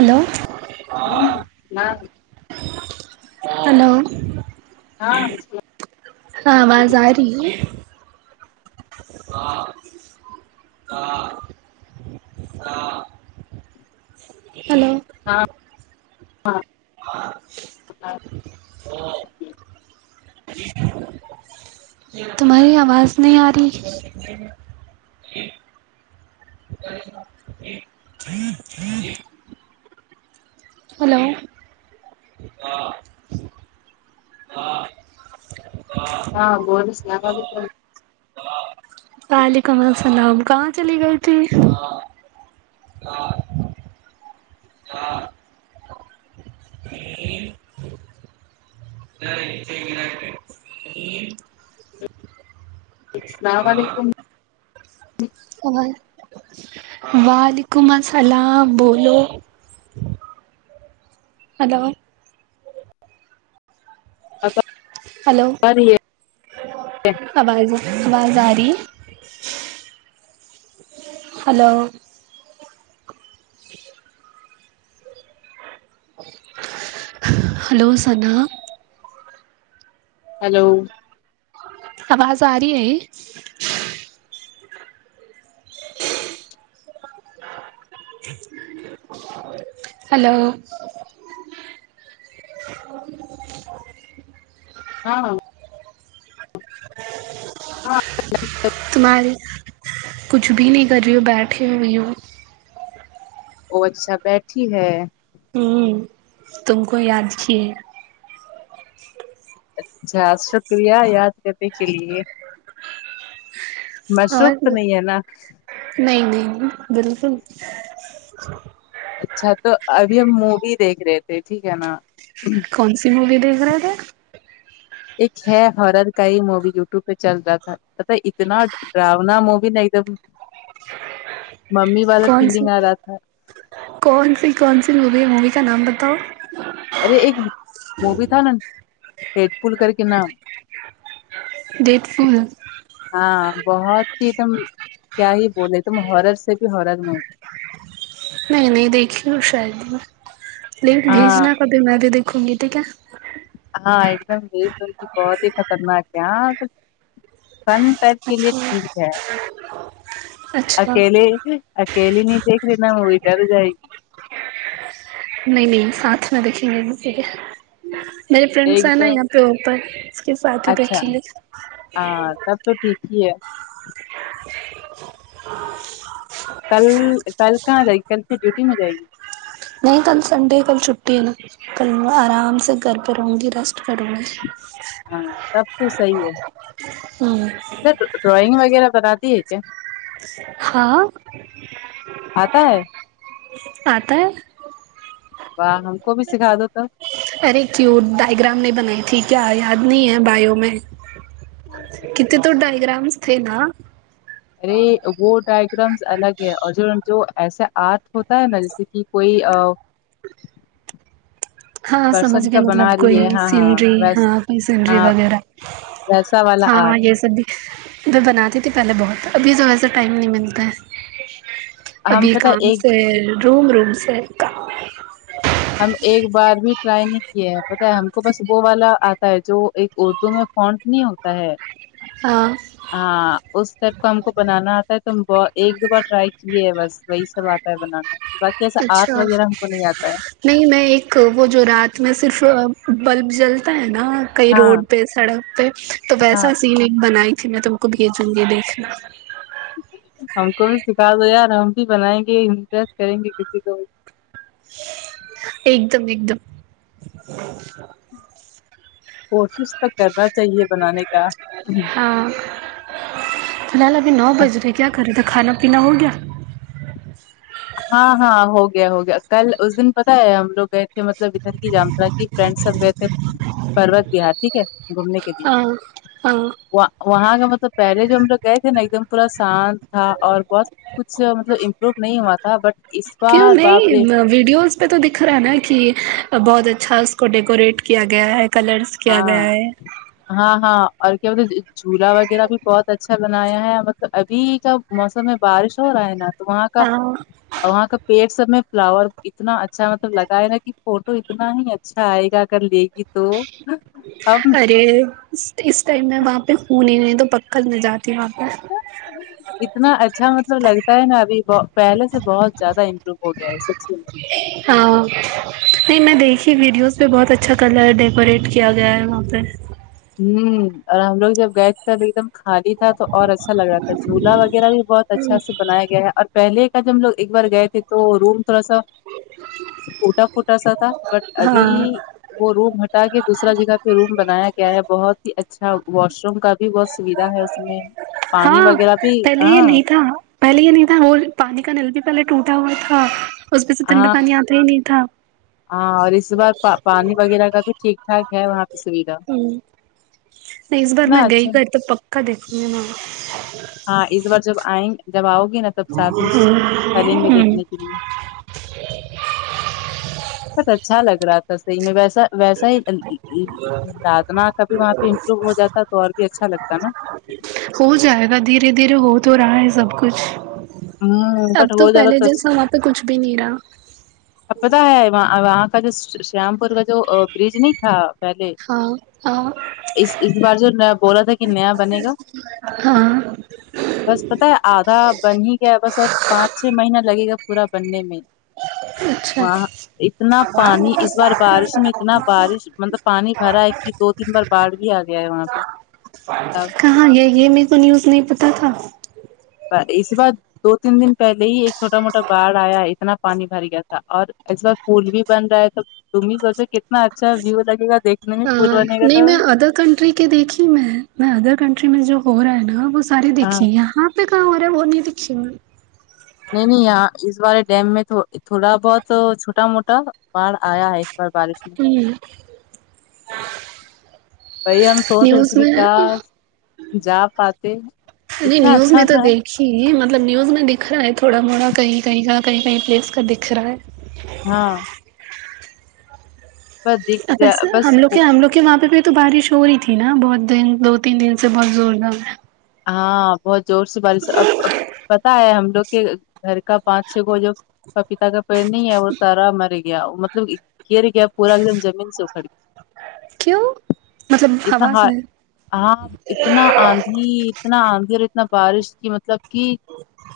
hello نا hello ہاں ہاں آواز ا رہی ہے ہیلو [unintelligible] تمہاری آواز نی اری ہیلو ہاں ہاں بولس کیا بولی وعلیکم السلام کہاں چلی گئے تھ [unintelligible] [unintelligible] السلام علیکم وعلیکم السلام بولو ہیلو ہیلو ارے ہی اواز اواز ارہی ہیلو ہیلو سنا ہیلو اواز ا رہی ہے ہیلو ہاں [unintelligible] تمہاری کچھ بھی نہیں کر رہی ہو بیٹھی ہوئی ہوں وہ اچھا بیٹھی ہے ہوں تم کو یاد کیے اچھا شکریہ یاد کرنے کے لیے اور مصروف تو نہیں ہے نا نہیں نہیں بالکل اچھا تو ابھی ہم مووی دیکھ رہے تھے ٹھیک ہے نا کون سی مووی دیکھ رہے تھے ایک ہے ہارر کئی مووی یوٹیوب پہ چل رہا تھا اتنا اتنا ڈراونا موی بھی نہیں دیکھو کون سی کون سی کون سی موی ہے مووی کا نام بتاؤ ارے ایک مووی تھا نا ہیڈ فول کر کے نام ڈیٹ فول ہاں بہت ہی دم کیا ہی بولے تم ہارر سے بھی ہرر مووی نہیں نہیں دیکھی ہ شاید ہی میں لن ہاں بھیجنا کبھی میں بھی دیکھوں گی ٹھیک ہے ہاں ایک دم د دی بہت ہی خطرناک ہے ہاں فن ٹایپ کے لیے اچھا ٹھیک ہے اچھا اکیلی اکیلی نہیں دیکری نہ م ا ڈر جئی نہیں نہیں ساتھ میں دکھھیں گے مھے کیا میرے فرینڈس ایک ہیں نا دم یہاں پہ اوپر اس کے ساتھ بھی اچھا بیٹھی لے ہاں تب تو ٹھیک ہی ہے کل کل کہاں جائے گی کل سے ڈیوٹی میں جائے گی نہیں کل سنڈے کل چھٹی ہے نہ کل میں آرام سے گھر پہ رہوں گی ریسٹ کروں گی ہاں تب تو صحیح ہے ہوں س ڈرائنگ وغیرہ بتاتی ہے کیا ہاں آتا ہے آتا ہے واہ ہم کو بھی سکھا دو تو ارے کیوں ڈائگرام نہیں بنائی تھی کیا یاد نہیں ہے بیو میں تب کت تو ڈائ گرامس تھے نا ارے وہ ڈائگرامس الگ ہے اور جو جو ایسا آرٹ ہوتا ہے نا جیسے کہ کوئی ہاں سمجھ پرسن گئے کا بنا مطلب رہی ہے کوئی ہاں ہاں سینری ویس ہاں کوئی سینری ہاں وغیرہ ویسا والا ہاں آرٹ یہ سب بھی میں بناتی تھی پہلے بہت ابھی تو ویسا ٹائم نہیں ملتا ہے ہم ابھی پتہ ہے کام ایک سے روم روم سے کام ہم ایک بار بھی ٹرائی نہیں کیے ہیں پتہ ہے ہم کو بس وہ والا آتا ہے جو ایک اردو میں فونٹ نہیں ہوتا ہے ہاں ہاں اس ٹائپ کا ہم کو بنانا آتا ہے تو ایک دو بار ٹرائی کی ہے بس وہی سب آتا ہے بنانا باقی ایسا آرٹ اچھا وغیرہ ہم کو نہیں آتا ہے نہیں میں ایک وہ جو رات میں صرف بلب جلتا ہے نا کئی ہاں روڈ پہ سڑک پہ تو ہاں ویسا سین ایک بنائی تھی میں تم کو بھیجوں گی دیکھنا ہم کو بھی سکھا دو یار ہم بھی بنائیں گےامپریس کریں گے کسی کوبھی ایک دم ایک دم کوشش تو کرنا چاہیے بنانے کا ہاں فی الحال ابھی نو بج رہے ہیں کیا کر رہے تھا کھانا پینا ہو گیا ہاں ہاں ہو گیا ہو گیا کل اس دن پتا ہے ہم لوگ گئے تھے مطلب [unintelligible] کی فرینڈ سب گئے تھے پروت بہار ٹھیک ہے گھومنے کے لیے ہاں ہاں وہاں کا مطلب پہلے جو ہم لوگ گئے تھے نا ایک دم پورا شانت تھا اور بہت کچھ مطلب امپرو نہیں ہوا تھا بٹ اس کیوں بار باپ رے گئی ویڈیوز اس پہ تو دکھ رہا ہے نا کہ بہت اچھا اس کو ڈیکوریٹ کیا گیا ہے کلرس کیا ہاں گیا ہے ہاں ہاں اور کیا بولتے جھولا وغیرہ بھی بہت اچھا بنایا ہے مطلب ابھی کا موسم میں بارش ہو رہا ہے نا تو وہاں کا ہاں اور وہاں کا پیڑ سب میں فلاور اتنا اچھا مطلب لگائے نا کہ فوٹو اتنا ہی اچھا آئے گا کل دیکھی تو ہم ارے تو اس ٹائم میں وہاں پہ پھول نہیں تو پکا میں جاتی وہاں پہ اتنا اچھا مطلب لگتا ہے نا ابھی پہلے سے بہت زیادہ امپرو ہو گیا ہے سب چیز ہاں نہیں میں دیکھی ویڈیوز پہ بہت اچھا کلر ڈیکوریٹ کیا گیا ہے وہاں پہ ہوں اور ہم لوگ جب گئے تھے تب ایک دم خالی تھا تو اور اچھا لگا تھا جھولا وغیرہ بھی بہت اچھا سے بنایا گیا ہے اور پہلے کاجو ہم لوگ ایک بار گئے تھے تو روم تھوڑا سا ٹوٹا فوٹا ایسا تھا بٹ ابھی ہاں وہ روم ہٹا کے دوسرا جگہ پہ روم بنایا گ کیا ہے بہت ہی اچھا واش روم کا بھی بہت سویدھا ہے اس میں پانی ہاں وغیرہ بھی پہلے یہ ہاں نہیں تھا پہلے یہ نہیں تھا اور پانی کا نل بھی پہلے ٹوٹا ہوا تھا اس میں سے ٹھنڈا ہاں پانی آتا ہی نہیں تھا ہاں اور اس بار پا پانی وغیرہ کا بھی ٹھیک ٹھاک ہے وہاں پہ سویدھا ہ نہیں اس بار میں اتنا گئی اچھا کر تو پکا دیکھوں گی میں وہاں ہاں اس بار جب آئیں جب آؤ گی نا تب ساتھ میں چلینگے ہ دیکھنے کے لیے بہت اچھا لگ رہا تھا صحیح میں ویسا ویسا ہی دادنا کبھی وہاں پہ امپرو ہو جاتا تو اور بھی اچھا لگتا نا ہو جائے گا دھیرے دھیرے ہو تو رہا ہے سب کچھ ہ اب بٹ تو ہو جا پہلے رہا جیسا وہاں پہ کچھ بھی نہیں رہا اب پتا ہے وہاں وہاں کا جو شام پور کا جو برج نہیں تھا پہلے ہاں اس اس بار جو بولا تھا کہ نیا بنے گا ہاں بس پتا ہے آدھا بن ہی گیا بس اور پانچ چھ مہینہ لگے گا پورا بننے میں اچھا وہاں اتنا پانی اس بار بارش میں اتنا بارش مطلب پانی بھرا ہے کہ دو تین بار باڑھ بھی آ گیا ہے وہاں پہ تب کہاں یہ یہ میرے کو نیوز نہیں پتا تھا پر اس بار دو تین دن پہلے ہی ایک چھوٹا موٹا باڑ آیا اتنا پانی بھر گیا تھا اور اس بار پول بھی بن رہا ہے تو تم ہی سوچو کتنا اتنا اچھا ویو لگیگا دیکھنے میں پول بنے گا تب ٹھیک ہے دیکھی میں میں ادر کنٹری میں جو ہو رہا ہے نا وہ ساری ہاں دیکھی یہاں دیکھا ہو رہا ہے وہ نہیں دیکھی ہم نے نہیں نہیں یہاں اس بارے ڈیم میں تھوڑا بہت چھوٹا موٹا باڑھ آیا ہے اس بار بارش میں ہوں وہی ہم سوچ رہی نیوز تھی کہ میں کا جا پاتے نہیں اتنا نیوز اچھا میں تو تھا دیک ہی مطلب نیوز میں دکھا ہے تھوڑا موڑا کہیں کہیں کا کہیں کہیں پلیس کا دکھ رہا ہے ہاں بس دیکھ اب ایسے بس ہم لوگ ہم لوگ وہاں پہ بھی تو بارش ہو رہی تھی نا بہت دن دو تین دن سے بہت زوردار ہاں بہت زور سے بارش اب اب پتا ہے ہم لوگ کے گھر کا پانچ چھ کو جو پپیتا کا پیڑ نہیں ہے وہ سارا مر گیا مطلب گر گیا پورا ایک دم زمین سے اکھڑ گیا کیوں مطلب اتنا ہوا ہے سے ہاں اتنا آن دہی اتنا آندھی اور اتنا بارش کی مطلب کی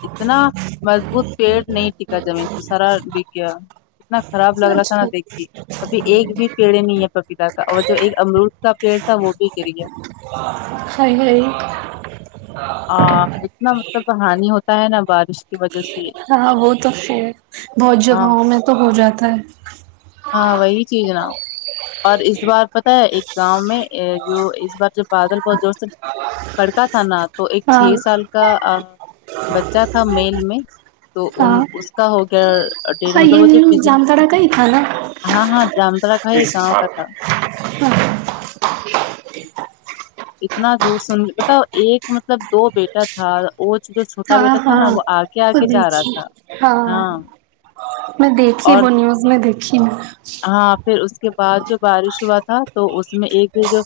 اتنا مضبوط پیٹ نہیں ٹکا زمین پہ سارا بک گیا اتنا خراب لگ رہا تھا نا اچھا دیکھ کے ابھی ایک بھی پیڑ نہیں ہے پپیتا کا اور جو ایک امرود کا پیڑ تھا وہ بھی گر گیا سیی آ اتنا مطلب ہانی ہوتا ہے نا بارش کی وجہ سے ہاں وہ تو ہے بہت ہاں جگہوں میں تو ہو جاتا ہے ہاں وہی چیز نہ اور اس بار پتہ ہے ایک گاؤں میں جو اس بار جو بادل بہت زور سے کڑکا تھانہ تو ایک چھ ہاں سال کا ا بچہ تھا میل میں تو ہاں ان کہو گیا ڈیڑھ ہاں مطلب یہ وہ جو نیوز بجلی جامتاڑا کا ہی تھا نا ہاں ہاں جامترا کھائی گاؤں کا تھا اتنا دور سن بتا ایک مطلب دو بیٹے [unintelligible] بیا تھا وہ جو چھوٹا ہاں بیٹا تھا ہاں نا وہ آگ تو آگے جا رہا تھا دیکھیے ہاں میں دیکھی اور وہ نیوز میں دیکھی میں ہاں پھر اس کے بعد جو بارش ہوا تھا تو اس میں ایک جو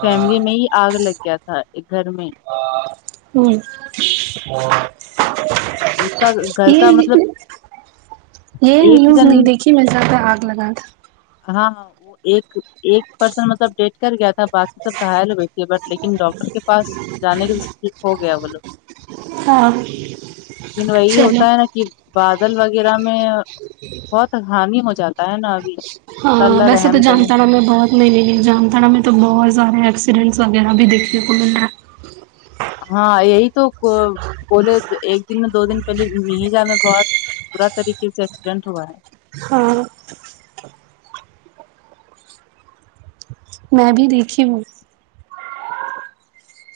فیملی میں ہی آگ لگ گیا تھا ایک گھر میں ہوں اس کا گھر کا یہ مطلب یہ ایک نیوز جن نہیں دیکھی میں جہاں پے آگ لگا تھا ہاں ہاں وہ ایک ایک پرسن مطلب ڈیٹ کر گیا تھا باقی سب گھائل ہو گئی تھے بٹ لیکن ڈاکٹر کے پاس جانے کے ٹھیک ہو گیا بولو ہاں لیکن وہی چلو ہوتا ہے نا کہ بادل وغیرہ میں بہت ہانی ہو جاتی ہاں ویسے تو جامتارا میں بہت نہیں نہیں نہیں جامتڑا میں تو بہت سارے ایکسیڈنٹس وغیرہ بھی دیکھنے کو مل رہا ہے ہاں یہی تو بولے ایک دن میں دو دن پہلے جا میں بہت [unintelligible] بڑا طریقے سے ایکسیڈنٹ ہوا ہے ہاں میں بھی دیکھی ہوں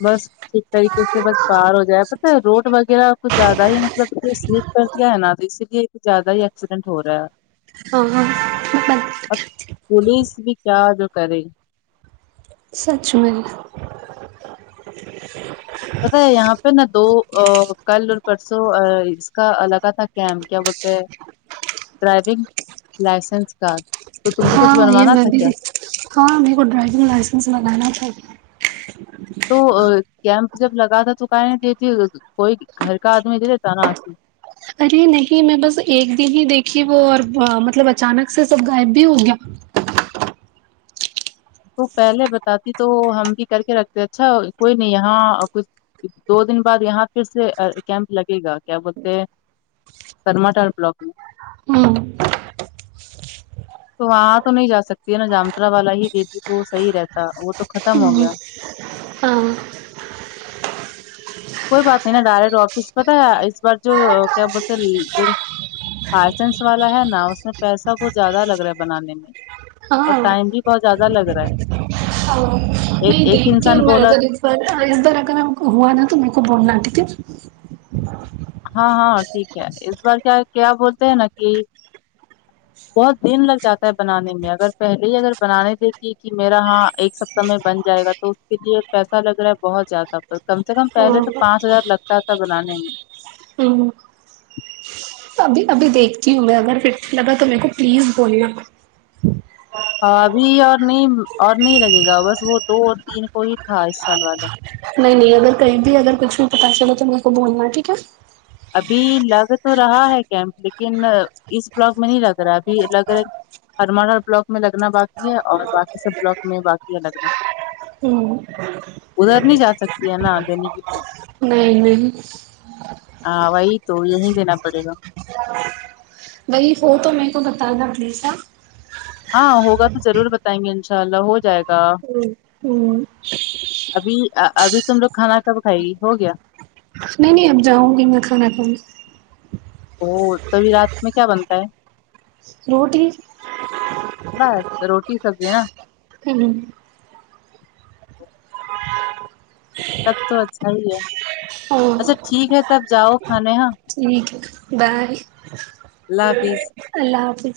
بس ٹھیک طریقے سے بس باہر ہو جائے پتا روڈ وغیرہ کچھ زیادہ ہی مطلب کہ سلیپ کر دیا ہے نا تو اسی لیے کچھ زیادہ ہی ایکسیڈنٹ ہو رہا ہے او اب [unintelligible] پولیس بھی کیا جو کرے گی سچ میں پتا ہے یہاں پہ نا دو کل اور پرسوں اس کا لگاتار کیام کیا بولتے ہیں ڈرائیونگ لائسنس کا تو تم کو کچھ ہاں یہ بنوانا میں تھا بھی کیا ہاں میرے کو ڈرائیونگ لائسنس بنانا تھا تو کیمپ جب لگا تھا تو کہیں نہیں دیتی کوئی گھر کا آدمی دے دیتا نا ارے نہیں میں بس ایک دن ہی دیکھی وہ اور مطلب اچانک سے سب غائب بھی ہو گیا تو پہلے بتاتی تو ہم بھی کر کے رکھتے اچھا کوئی نہیں یہاں کچھ دو دن بعد یہاں پھر سے کیمپ لگے گا کیا بولتے ہیں کررمٹا بلاک میں ہوں تو وہاں تو نہیں جا سکتی ہے نا جامترا والا ہی دتی تو وہ صحیح رہتا وہ تو ختم ہو گیا ہاں کوئی بات نہیں نا ڈائریکٹ آفس پتا ہے اس بار جو کیا بولتے ہے لائسنس والا ہے نا اس میں پیسہ کچھ زیادہ لگ رہا ہے بنانے میں اور ہاں ٹائم بھی بہت زیادہ لگ رہا ہے ہاں ایک نہیں ایک دیکھتی انسان ہوں میں بولا اگر اس بار اگر ہم کو ہوا نا تو میرے کو بولنا ٹھیک ہے ہاں ہاں ٹھیک ہے اس بار کیا کیا بولتے ہیں نا کہ بہت دن لگ جاتا ہے بنانے میں اگر پہلے ہی اگر بنانے دیکھے کی میرا ہاں ایک س سمے بن جائے گا تو اس کے لیے پیسہ لگ رہا ہے بہت زیادہ کم سے کم پہلے تو پانچ ہاں ہزار لگتا تھا بنانے میں ہوں ابھی ابھی دیکھتی ہوں میں اگر پھر سے لگا تو میرے کو پلیز بولنا ہاں ابھی اور نہیں اور نہیں لگے گا بس وہ دو اور تین کو ہی تھا اس سال والا نہیں نہیں اگر کہیں بھی اگر کچھ بھی پتا چلاو تو میرے کو بولنا ٹھیک ہے ابھی لگ تو رہا ہے کیمپ لیکن اس بلاک میں نہیں لگ رہا ابھی لگ رہا ہرمڑا بلاک میں لگنا باقی ہے اور باقی سب بلاک میں باقی ہے لگنا ھمم ادھر نہیں جا سکتی ہے نا دینے کے لیے نہیں نہیں ہاں وہی تو یہی دینا پڑے گا وہی فوٹو میرے کو بتا نا پلیز ہاں ہاں ہوگا تو ضرور بتائیں گے انشاء اللہ ہو جائے گا ھمم ابھی ابھی تم لوگ کھانا کب کھائے گی ہو گیا نہیں نہیں اب جاؤنگی میں کھانا کھانے اور تبھی رات میں کیا بنتا ہے روٹی بس روٹی سبزی نا ھمم تب تو اچھا ہی ہے اچھا ہاں ٹھیک ہے تب جاؤ کھانے ہاں ٹھیک ہے بائے اللہ حافظ اللہ حافظ